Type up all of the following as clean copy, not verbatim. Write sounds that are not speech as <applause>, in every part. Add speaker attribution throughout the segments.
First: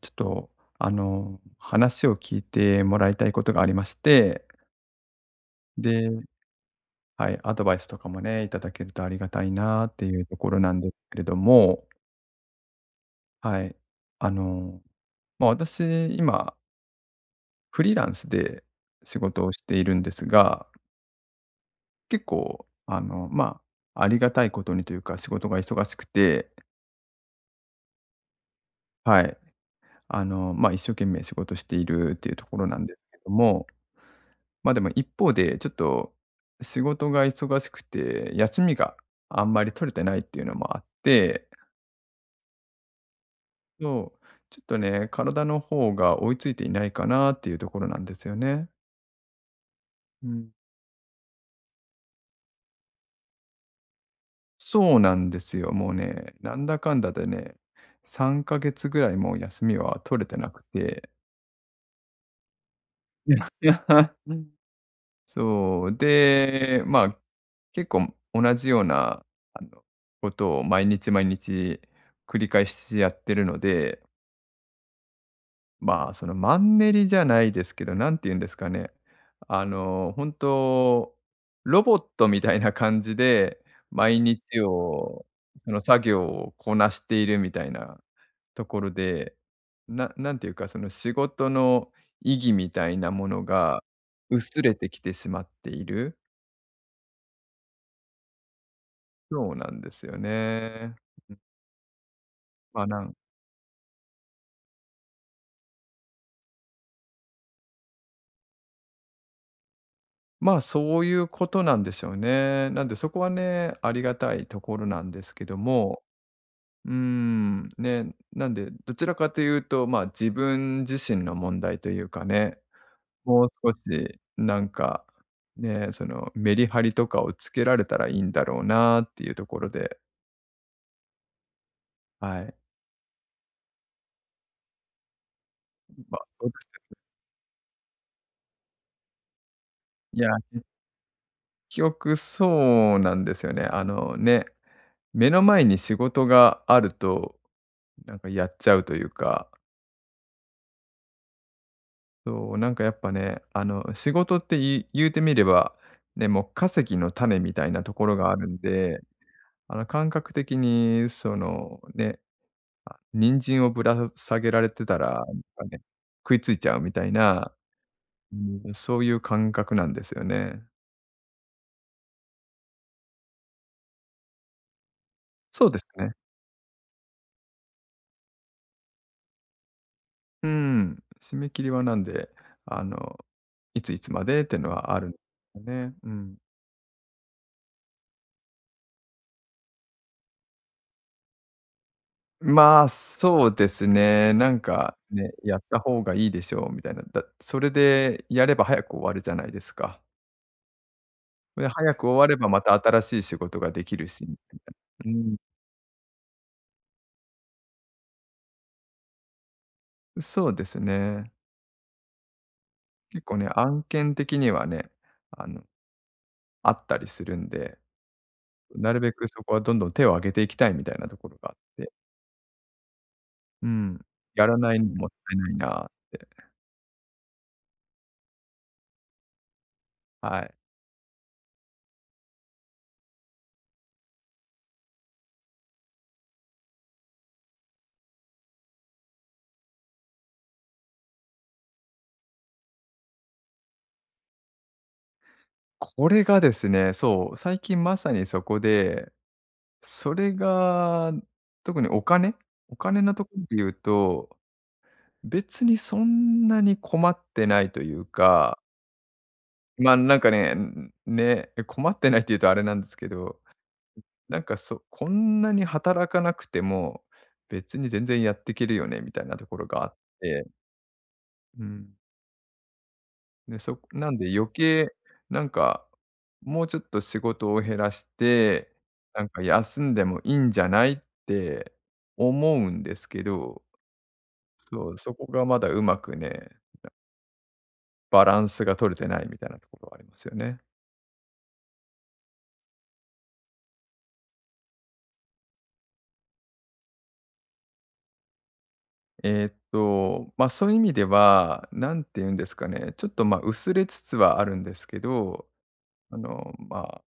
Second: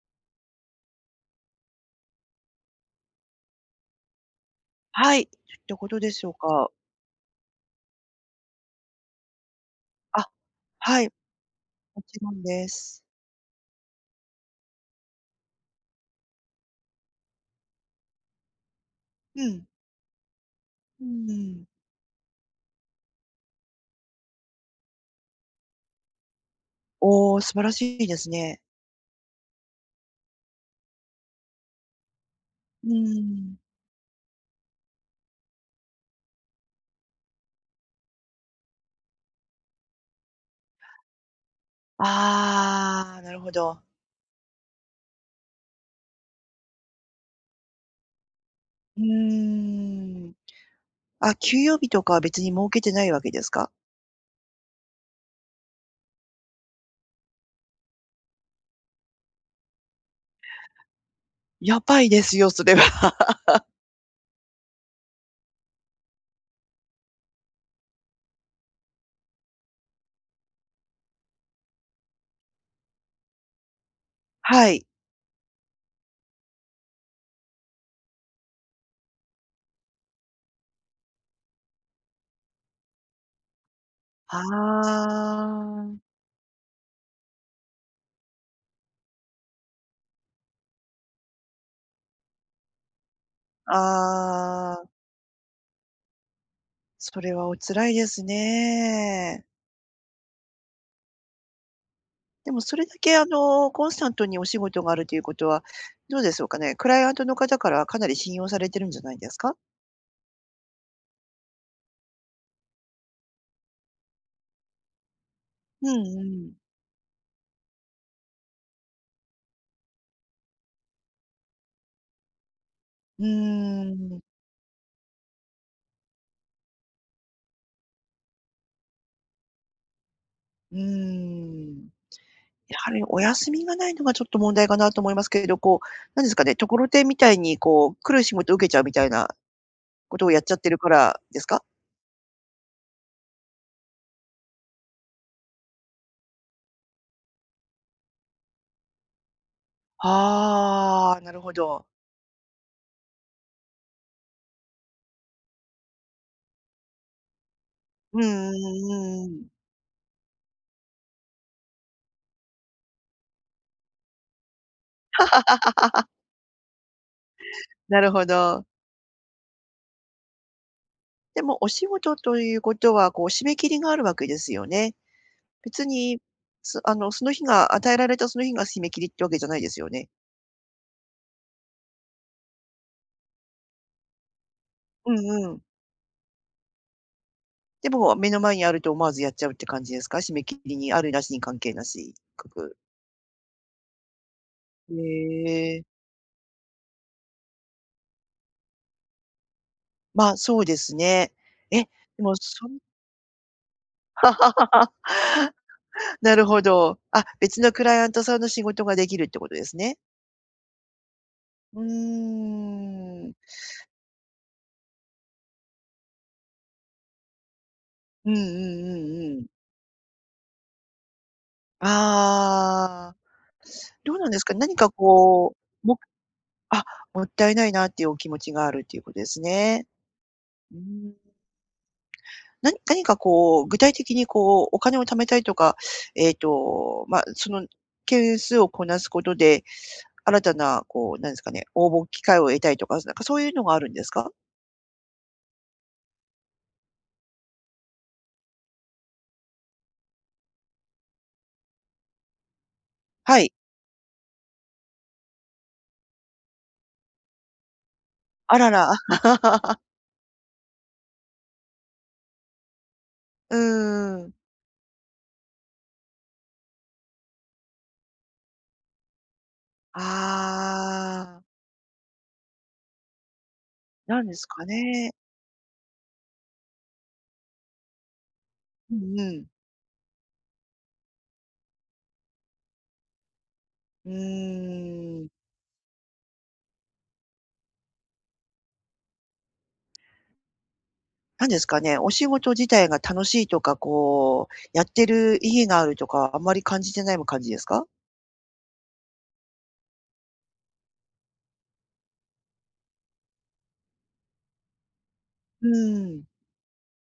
Speaker 1: ちょっと、話を聞いてもらいたいことがありまして、
Speaker 2: はい、ってことで
Speaker 1: で、
Speaker 2: しょうか。
Speaker 1: はい、アドバイスとかもね、いただけるとありがたいなってい
Speaker 2: あ、
Speaker 1: うところなんです
Speaker 2: はい、
Speaker 1: けれども、
Speaker 2: もちろんです。
Speaker 1: はい。あの、まあ、私、今、フリーランスで仕事
Speaker 2: う
Speaker 1: をし
Speaker 2: ん。
Speaker 1: ているんですが、
Speaker 2: うんうん。
Speaker 1: 結構、まあ、ありがたいことにというか、仕事が忙しくて、
Speaker 2: おお、素晴らしいですね。
Speaker 1: はい、まあ、一生懸命仕事しているっていうところなん
Speaker 2: う
Speaker 1: ですけ
Speaker 2: ー
Speaker 1: ど
Speaker 2: ん。
Speaker 1: も、ま、あでも一方で、ちょっと仕事が忙しくて、休みがあんまり取れてないっていうのもあって、
Speaker 2: ああ、なるほど。
Speaker 1: そう、ちょっとね、体の方が追いついていないかなっていうところなんですよね。
Speaker 2: うー
Speaker 1: う
Speaker 2: ん。
Speaker 1: ん。
Speaker 2: あ、休養日とかは別に設けてないわけですか？
Speaker 1: そうなんですよ。もうね、なんだかんだでね、3か月ぐらいもう休みは取れてなくて。
Speaker 2: やばいですよ、それは。<laughs>
Speaker 1: <laughs> うん。そう、で、まあ、結構同じような、あの、ことを毎日毎日繰り返しやってるので、
Speaker 2: はい。
Speaker 1: まあ、そのマンネリじゃないですけど、なんて言うんですかね。あの、本当、ロボットみたいな感じで、毎日
Speaker 2: あ
Speaker 1: を、その作
Speaker 2: あ。
Speaker 1: 業をこなしているみたいなところで、なんていうか、その仕事の意義みたいなものが薄れ
Speaker 2: ああ、
Speaker 1: てきてしまっている。
Speaker 2: それはお辛いですね。
Speaker 1: そうなんですよね。
Speaker 2: でもそ
Speaker 1: ま
Speaker 2: れ
Speaker 1: あ、
Speaker 2: だ
Speaker 1: な
Speaker 2: け
Speaker 1: ん
Speaker 2: コンスタントにお仕事があるということは、どうでしょうかね。クライアントの方からかなり信用されてるんじゃないですか？
Speaker 1: まあ、そういうことなんでしょうね。なんでそこはね、ありがたいところなんですけど
Speaker 2: う
Speaker 1: も、
Speaker 2: んうん。
Speaker 1: うーん、ね、なんで、どちらかというと、まあ、自分自身の問題というかね、
Speaker 2: う
Speaker 1: もう少
Speaker 2: ー
Speaker 1: し
Speaker 2: ん。
Speaker 1: なんか、ね、そのメリハリとかをつけられたらいいんだろうなっていうところで、
Speaker 2: うーん。
Speaker 1: はい。
Speaker 2: やはりお休みがないのがちょっと問題かなと思いますけれど、こう、
Speaker 1: ま
Speaker 2: な
Speaker 1: あ、
Speaker 2: んですか
Speaker 1: そう
Speaker 2: ね、
Speaker 1: で
Speaker 2: とこ
Speaker 1: す。
Speaker 2: ろてんみたいにこう、来る仕事を受けちゃうみたいなこ
Speaker 1: い
Speaker 2: と
Speaker 1: や、
Speaker 2: をやっちゃっ
Speaker 1: 結
Speaker 2: てるからですか？
Speaker 1: 局そうなんですよね。あのね、目の前に仕事があると、なんかやっちゃうというか、
Speaker 2: ああ、なるほど。
Speaker 1: そう、なんかやっぱね、あの仕事って言うてみれば、ね、もう化石の種みたいなところ
Speaker 2: うん
Speaker 1: がある
Speaker 2: うん
Speaker 1: ん
Speaker 2: う
Speaker 1: で、
Speaker 2: んうん。
Speaker 1: 感覚的に、その、ね、あ、人参をぶら下げられてたら、なんかね、食いついちゃうみたいな、
Speaker 2: なるほど。
Speaker 1: うん、そういう感覚なんですよね。
Speaker 2: でもお仕事ということは、こう締め切りがあるわけですよね。
Speaker 1: そうで
Speaker 2: 別
Speaker 1: すね。
Speaker 2: に、すあの、その日が与えられたその日が締め切りってわけじゃないですよね？
Speaker 1: うん。締め切りはなんで、あの、いついつまでっていうのはある
Speaker 2: う
Speaker 1: んで
Speaker 2: んう
Speaker 1: す
Speaker 2: ん。
Speaker 1: よね。うん。
Speaker 2: でも、目の前にあると思わずやっちゃうって感じですか？締め切りにあるなしに関係なし、かく。
Speaker 1: まあ、そうですね。なん
Speaker 2: へ
Speaker 1: かね、やった
Speaker 2: え、
Speaker 1: 方がいいでしょうみたいな。だそれでやれば早く終わるじゃないですか。
Speaker 2: まあ、そうですね。
Speaker 1: で、
Speaker 2: え、
Speaker 1: 早く終
Speaker 2: で
Speaker 1: わ
Speaker 2: も
Speaker 1: ればま
Speaker 2: そん
Speaker 1: た
Speaker 2: な
Speaker 1: 新しい仕事ができるし。うん。
Speaker 2: <laughs> なるほど。あ、別のクライアントさんの仕事ができるってことですね。
Speaker 1: そうですね。
Speaker 2: う
Speaker 1: 結
Speaker 2: ーん。
Speaker 1: 構ね、案件的にはね、あの、あったりするんで、
Speaker 2: うんうんう
Speaker 1: なるべ
Speaker 2: ん
Speaker 1: く
Speaker 2: う
Speaker 1: そ
Speaker 2: ん。
Speaker 1: こはどんどん手を挙げていきたいみたいなところがあって、
Speaker 2: ああ、
Speaker 1: うん。
Speaker 2: どうなんです
Speaker 1: や
Speaker 2: か？
Speaker 1: らな
Speaker 2: 何
Speaker 1: いの
Speaker 2: か
Speaker 1: もったいない
Speaker 2: こ
Speaker 1: なっ
Speaker 2: う、
Speaker 1: て。
Speaker 2: あ、もったいないなっていうお気持ちがあるっていうことですね。
Speaker 1: はい。
Speaker 2: うーん。なに何かこう、具体的にこう、お金を貯めたりとか、その件数をこなすことで、新たなこう、なんですかね、応募機会を得たりとか、なんかそういうのがあるんですか？
Speaker 1: これがですね、そう、最近まさにそこで、それが、特にお金のとこ
Speaker 2: は
Speaker 1: ろ
Speaker 2: い。
Speaker 1: で言うと、別にそんなに困ってないというか、
Speaker 2: あらら、<laughs>
Speaker 1: まあ、なんかね、困ってないって言うとあれなんですけど、
Speaker 2: うーん。
Speaker 1: なんかそこんなに働かなくても、別に全然やっていけるよねみたいなところがあって、
Speaker 2: ああ、
Speaker 1: うん。で、そなん
Speaker 2: なん
Speaker 1: で
Speaker 2: です
Speaker 1: 余
Speaker 2: か
Speaker 1: 計、
Speaker 2: ね。
Speaker 1: なんか、もうちょっと仕事を減らして、
Speaker 2: うん
Speaker 1: なん
Speaker 2: う
Speaker 1: か
Speaker 2: ん。
Speaker 1: 休んでもいいんじゃないって思うんですけど、
Speaker 2: う
Speaker 1: そう、そ
Speaker 2: ー、
Speaker 1: こがまだうまくね、バランスが取れてないみたいなところはありますよね。
Speaker 2: なんですかね、お仕事自体が楽しいとか、こう、やってる意義があるとか、あんまり感じてない感じですか？
Speaker 1: ま、そういう意味では、なんて言うんですかね、ちょっと、ま、薄れつつはあるんですけど、
Speaker 2: うーん、
Speaker 1: まあ、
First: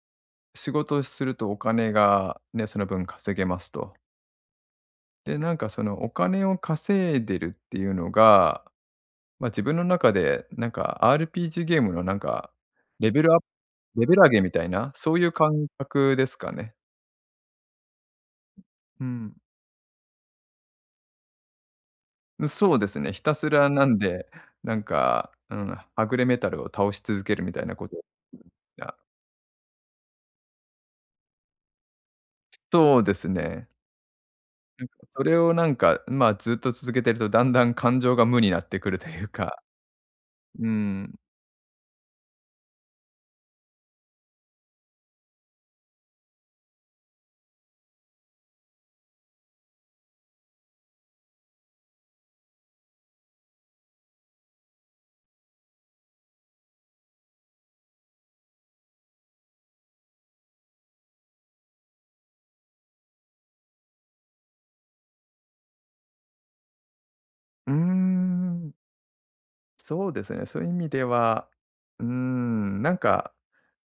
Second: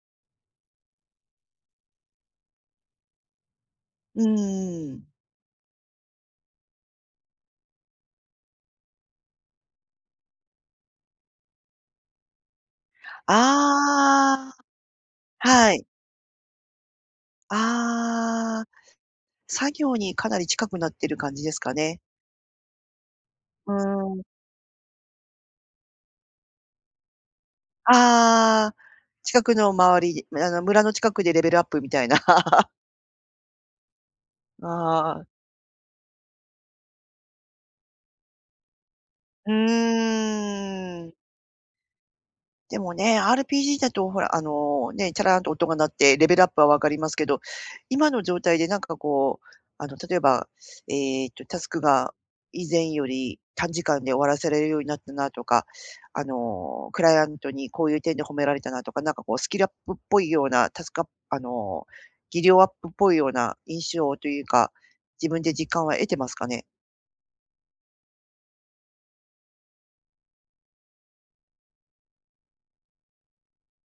Speaker 1: 仕事をするとお金がね、その分稼げますと。
Speaker 2: うーん。
Speaker 1: で、なんかそのお金を稼いでるっていうのが、まあ、自分の中でなんか RPG ゲームのなんか、レベルアップレベル上げみ
Speaker 2: あ
Speaker 1: たい
Speaker 2: あ、
Speaker 1: な、そういう感
Speaker 2: はい。
Speaker 1: 覚ですかね。
Speaker 2: ああ、
Speaker 1: うん。
Speaker 2: 作業にかなり近くなってる感じですかね。
Speaker 1: うん、そうですね、ひたすら
Speaker 2: う
Speaker 1: なん
Speaker 2: ー
Speaker 1: で、
Speaker 2: ん。
Speaker 1: なんか、うん、はぐれメタルを倒し続けるみたいなこと。
Speaker 2: ああ、
Speaker 1: あ、
Speaker 2: 近くの周り村の近くでレベルアップみたいな。<laughs>
Speaker 1: そうですね。なんか
Speaker 2: あ
Speaker 1: そ
Speaker 2: あ、
Speaker 1: れをなんか、まあ、ずっと続けてるとだんだん感情が無になってくるという
Speaker 2: う
Speaker 1: か。う
Speaker 2: ーん。
Speaker 1: ん。
Speaker 2: でもね、RPG だとほら、あの、ね、チャラーンと音が鳴ってレベルアップはわかりますけど、今の状態でなんかこう、あの、例えば、タスクが以前より短時間で終わらせられるようになったなとか、あの、クライアントにこういう点で褒められたなとか、なんかこうスキルアップっぽいような、タスクアップあの、技量アップっぽいような印象というか、自分で実感は得てますかね？
Speaker 1: うーん。そうですね。そういう意味では、うーん、なんか、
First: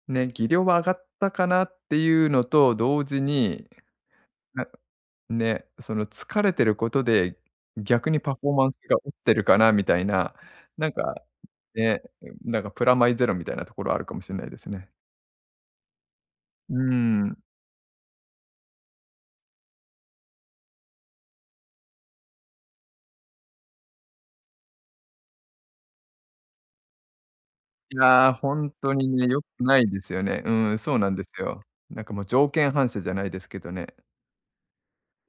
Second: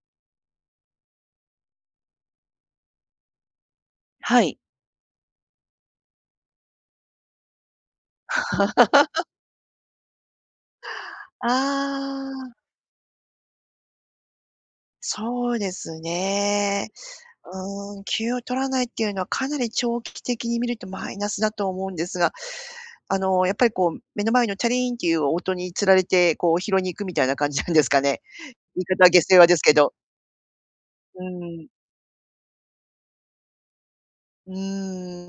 Speaker 1: ね、技量は上がったかなっていうのと同時に、
Speaker 2: はい。
Speaker 1: なね、その疲れてることで、逆にパフォーマンスが落ちてるかなみたいな、なんかね、
Speaker 2: あ
Speaker 1: なんか
Speaker 2: あ、
Speaker 1: プラマイゼロみたいなところあるかもしれないですね。
Speaker 2: そうです
Speaker 1: う
Speaker 2: ね。
Speaker 1: ん。
Speaker 2: うーん、休を取らないっていうのはかなり長期的に見るとマイナスだと思うんですが、あの、やっぱりこう目の前のチャリーンっていう音に釣られて、こう拾いに行くみたいな感じなんです
Speaker 1: い
Speaker 2: かね。
Speaker 1: や、ほん
Speaker 2: 言い
Speaker 1: と
Speaker 2: 方
Speaker 1: に
Speaker 2: は下
Speaker 1: ね、
Speaker 2: 世
Speaker 1: 良く
Speaker 2: 話ですけ
Speaker 1: ない
Speaker 2: ど。
Speaker 1: ですよね。うん、そうなん
Speaker 2: う
Speaker 1: です
Speaker 2: ー
Speaker 1: よ。
Speaker 2: ん。
Speaker 1: なんかもう条件反射じゃないですけどね。
Speaker 2: う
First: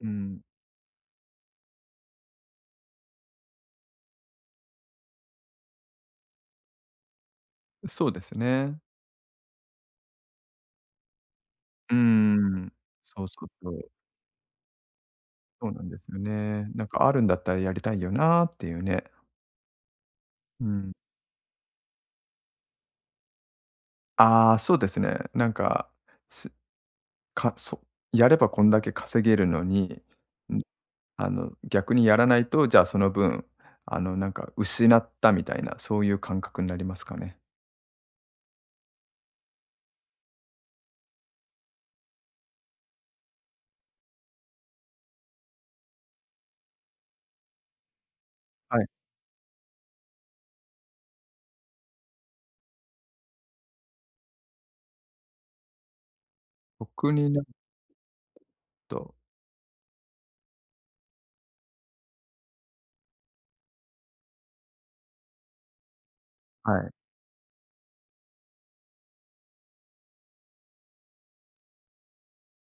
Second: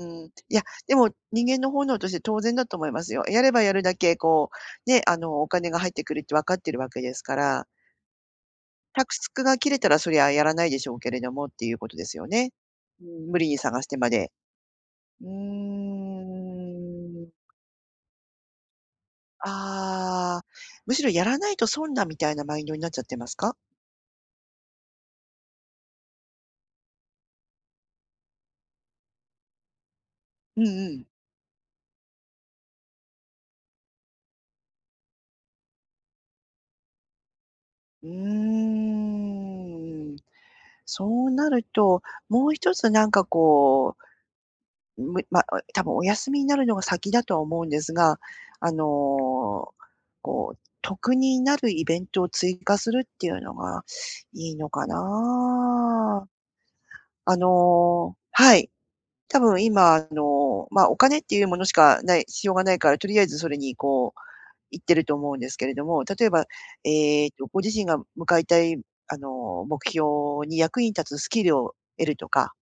Speaker 1: う
Speaker 2: ん。い
Speaker 1: ん、
Speaker 2: や、でも人間の本能として当然だと思いますよ。やればやるだけこう、ね、あの、お金が入ってくるって分かってるわけですから、
Speaker 1: そうですね。
Speaker 2: タスクが切れたらそりゃやらないでしょうけれどもっていうこ
Speaker 1: う
Speaker 2: と
Speaker 1: ー
Speaker 2: ですよね。
Speaker 1: ん。
Speaker 2: う
Speaker 1: そう
Speaker 2: ん、無
Speaker 1: そ
Speaker 2: 理
Speaker 1: う
Speaker 2: に
Speaker 1: そ
Speaker 2: 探し
Speaker 1: う。
Speaker 2: てまで。う
Speaker 1: そうなん
Speaker 2: ー
Speaker 1: ですよね。なんかあるんだっ
Speaker 2: ん。
Speaker 1: たらやりたいよなっていうね。
Speaker 2: ああ、
Speaker 1: うん。
Speaker 2: むしろやらないと損だみたいなマインドになっちゃってますか？
Speaker 1: ああ、そうですね。なんか、すかそやればこんだけ稼げるのに、
Speaker 2: う
Speaker 1: ん、
Speaker 2: んうん。
Speaker 1: 逆にやらないと、じゃあその分、なんか失ったみたいな、そういう感覚になりますかね。
Speaker 2: うーん、そうなると、もう一つなんかこう、むま、お多分お休みになるのが先だとは思うんですが、あ
Speaker 1: はい。
Speaker 2: の、こう、得になるイベントを追加するっていうのがいいのかな。
Speaker 1: 僕に
Speaker 2: あ
Speaker 1: なる
Speaker 2: の、はい。
Speaker 1: と、
Speaker 2: 多分今あの、まあ、お金っていうものしかない必要がないから、とりあえずそれにこう行ってると思うんですけれども、例えば、
Speaker 1: はい。
Speaker 2: ご自身が向かいたい、あの、目標に役に立つスキルを得るとか、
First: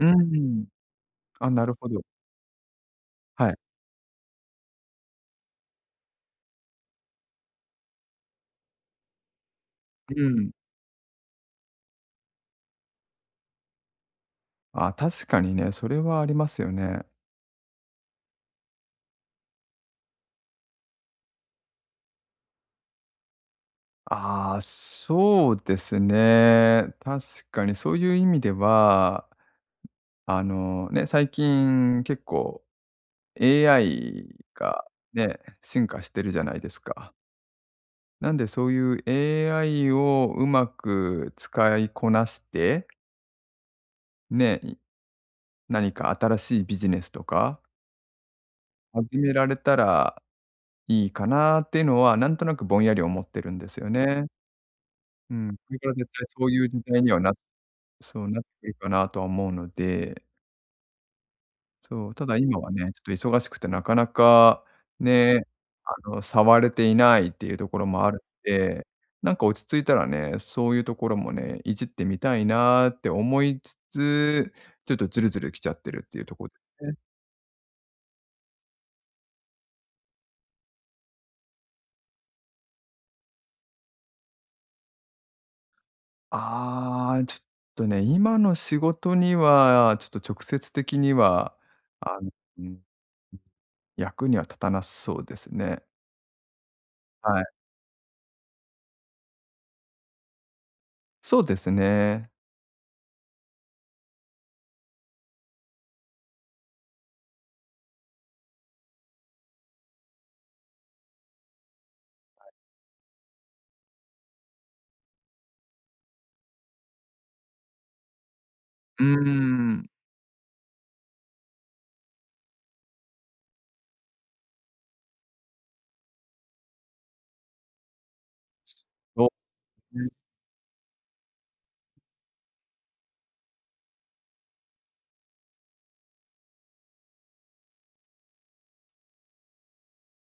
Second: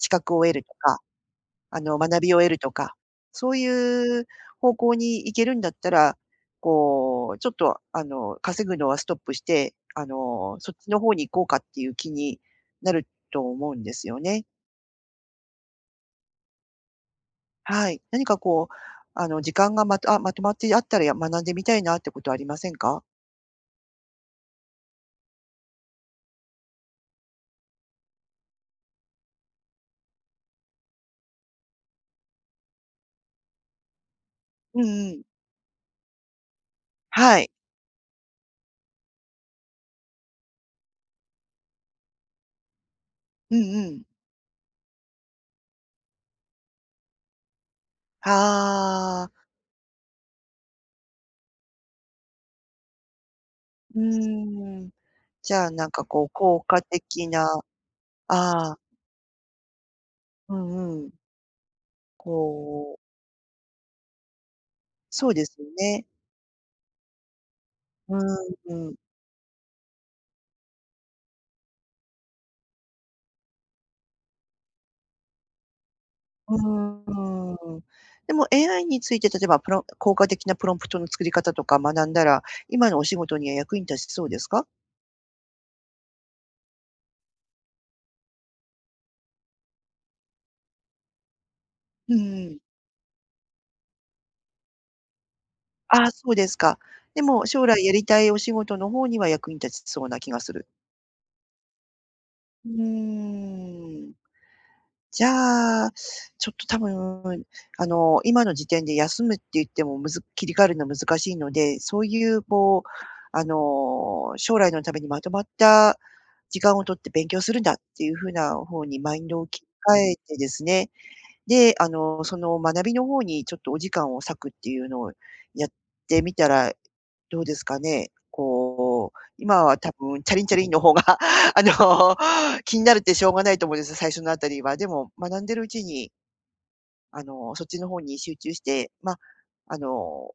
Speaker 1: う
Speaker 2: 格を得る
Speaker 1: ん。
Speaker 2: とか、
Speaker 1: あ、なる
Speaker 2: あ
Speaker 1: ほ
Speaker 2: の、
Speaker 1: ど。
Speaker 2: 学びを得るとか、そ
Speaker 1: はい。
Speaker 2: ういう方向に行けるんだったら、こう、ちょっと、あの、稼ぐのはストップして、あ
Speaker 1: うん。
Speaker 2: の、そっちの方に行こうかっていう気になると思うんですよね。
Speaker 1: あ、確かにね、それはありますよね。
Speaker 2: はい。何かこう、あの、時間がまとあ、まとまってあったら、や学んでみたいなってことはありませんか？
Speaker 1: ああ、そうですね。確かにそういう意味では、ね、最近結構 AI
Speaker 2: うん
Speaker 1: が
Speaker 2: うん。
Speaker 1: ね、進化してるじゃないですか。
Speaker 2: はい。
Speaker 1: なんでそういう AI をうまく使いこなして、
Speaker 2: うんうん。
Speaker 1: ね、何か新しいビジネスとか始
Speaker 2: ああ、
Speaker 1: められたらいいかなっていうのは、なんとなくぼんやり思ってるんですよ
Speaker 2: う
Speaker 1: ね。
Speaker 2: ーん。
Speaker 1: う
Speaker 2: じ
Speaker 1: ん。こ
Speaker 2: ゃあ、
Speaker 1: れ
Speaker 2: な
Speaker 1: か
Speaker 2: ん
Speaker 1: ら
Speaker 2: か
Speaker 1: 絶
Speaker 2: こ
Speaker 1: 対
Speaker 2: う、
Speaker 1: そう
Speaker 2: 効
Speaker 1: いう時
Speaker 2: 果
Speaker 1: 代には
Speaker 2: 的な、
Speaker 1: そうなっ
Speaker 2: あ
Speaker 1: てくる
Speaker 2: あ、
Speaker 1: かなとは思うので、
Speaker 2: うんうん。
Speaker 1: そう、た
Speaker 2: こ
Speaker 1: だ今はね、
Speaker 2: う、
Speaker 1: ちょっと忙しくてなかなか
Speaker 2: そう
Speaker 1: ね、
Speaker 2: ですよね。
Speaker 1: 触れていないっていうところもあ
Speaker 2: う
Speaker 1: るんで、
Speaker 2: ーん、
Speaker 1: なんか落ち着いたらね、そういうところもね、いじってみたいなって思いつつ、ちょっとズルズル来ちゃってるっていうところ
Speaker 2: う
Speaker 1: ですね。
Speaker 2: ーん。でも AI について、例えば効果的なプロンプトの作り方とか学んだら、今のお仕事には役に立ちそうですか？
Speaker 1: ああ、ちょっとね、今の仕事には、ちょっと直接的には、
Speaker 2: う
Speaker 1: あの、
Speaker 2: ん。
Speaker 1: うん、役には立たなそうですね。
Speaker 2: ああ、そうですか。で
Speaker 1: はい。
Speaker 2: も将来やりたいお仕事の方には役に立ちそうな気がする。
Speaker 1: そうですね。
Speaker 2: うーん。じゃあ、ちょっと多分、あの、今の時点で休むって言っても、むず切り替えるの難しいので、そういうこう、あの、将来のためにまとまった時間を取って勉強するんだっていう風な方に
Speaker 1: うー
Speaker 2: マインドを切り
Speaker 1: ん。
Speaker 2: 替えてですね、で、あの、その学びの方にちょっとお時間を割くっていうのをやってみたらどうですかね？こう、
Speaker 1: そう。
Speaker 2: 今は多分チャリンチャリンの方が <laughs>、あの、気になるってしょうがないと思うんです、最初のあたりは。でも、学んでるうちに、あの、そっちの方に集中して、まあ、あの、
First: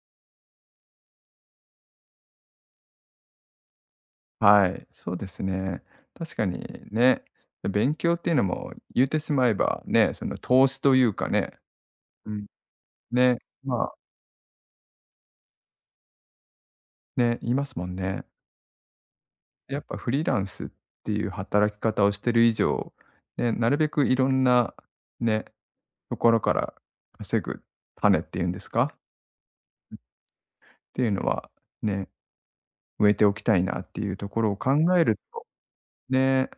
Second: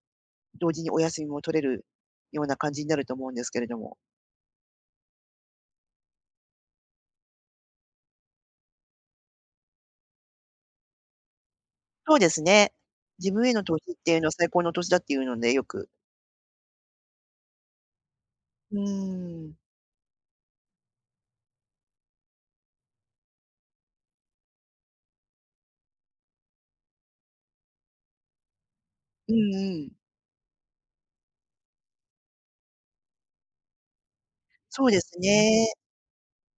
Speaker 2: 同時にお休みも取れるような感じになると思うんですけれども。
Speaker 1: はい、そうですね。確かにね、勉強っていうのも言うてしまえばね、その投資というかね、
Speaker 2: そう
Speaker 1: う
Speaker 2: です
Speaker 1: ん。
Speaker 2: ね。自
Speaker 1: ね、
Speaker 2: 分への投
Speaker 1: ま
Speaker 2: 資
Speaker 1: あ、
Speaker 2: っていうのは最高の投資だっていうので、よく。
Speaker 1: ね、言いますもんね。
Speaker 2: うん。
Speaker 1: やっぱフリーランスっていう働き方をしてる以上、ね、なるべくいろんなね、ところから稼ぐ種っていうんですかっ
Speaker 2: うんうん。
Speaker 1: ていうのはね、植えておきたいなっていうところを考
Speaker 2: そうで
Speaker 1: え
Speaker 2: す
Speaker 1: ると、
Speaker 2: ね。
Speaker 1: ね、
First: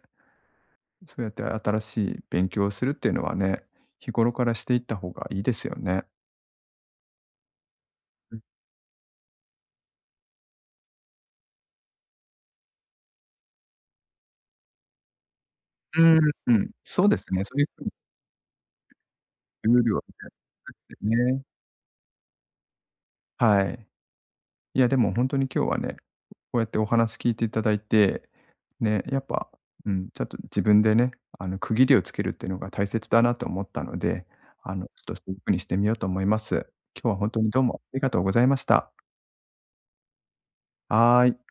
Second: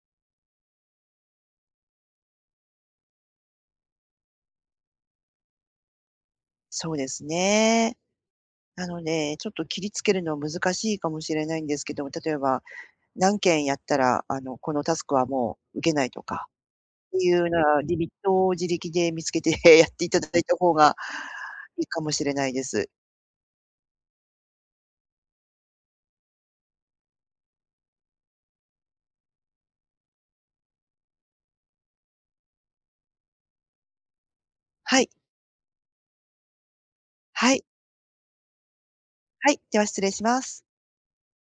Speaker 1: そうやって新しい勉強をするっていうのはね、日頃からしていった方がいいですよね。
Speaker 2: そうですね。なので、ちょっと切りつけるのは難しいかもしれないんですけども、例えば何件やったら、あの、このタスクはもう受けな
Speaker 1: う
Speaker 2: い
Speaker 1: ん、
Speaker 2: とか
Speaker 1: うん、そうで
Speaker 2: ってい
Speaker 1: す
Speaker 2: うよ
Speaker 1: ね。
Speaker 2: う
Speaker 1: そういう
Speaker 2: な
Speaker 1: 風に
Speaker 2: リミットを自力で見つけて
Speaker 1: ル
Speaker 2: <laughs>
Speaker 1: ー
Speaker 2: やっ
Speaker 1: ルは
Speaker 2: ていた
Speaker 1: あ
Speaker 2: だ
Speaker 1: っ
Speaker 2: いた方が
Speaker 1: てね。
Speaker 2: いいかもしれないです。
Speaker 1: はい。いや、でも本当に今日はね、こうやってお話聞いていただいて、ね、やっぱ、うん、ちょっと自分でね、区切りをつけるっていうのが大切だなと思ったので、ち
Speaker 2: はい。
Speaker 1: ょっとそういう風にしてみようと思います。今日は本当に
Speaker 2: は
Speaker 1: ど
Speaker 2: い。
Speaker 1: うもありがとうございました。
Speaker 2: はい。では失礼します。
Speaker 1: はーい。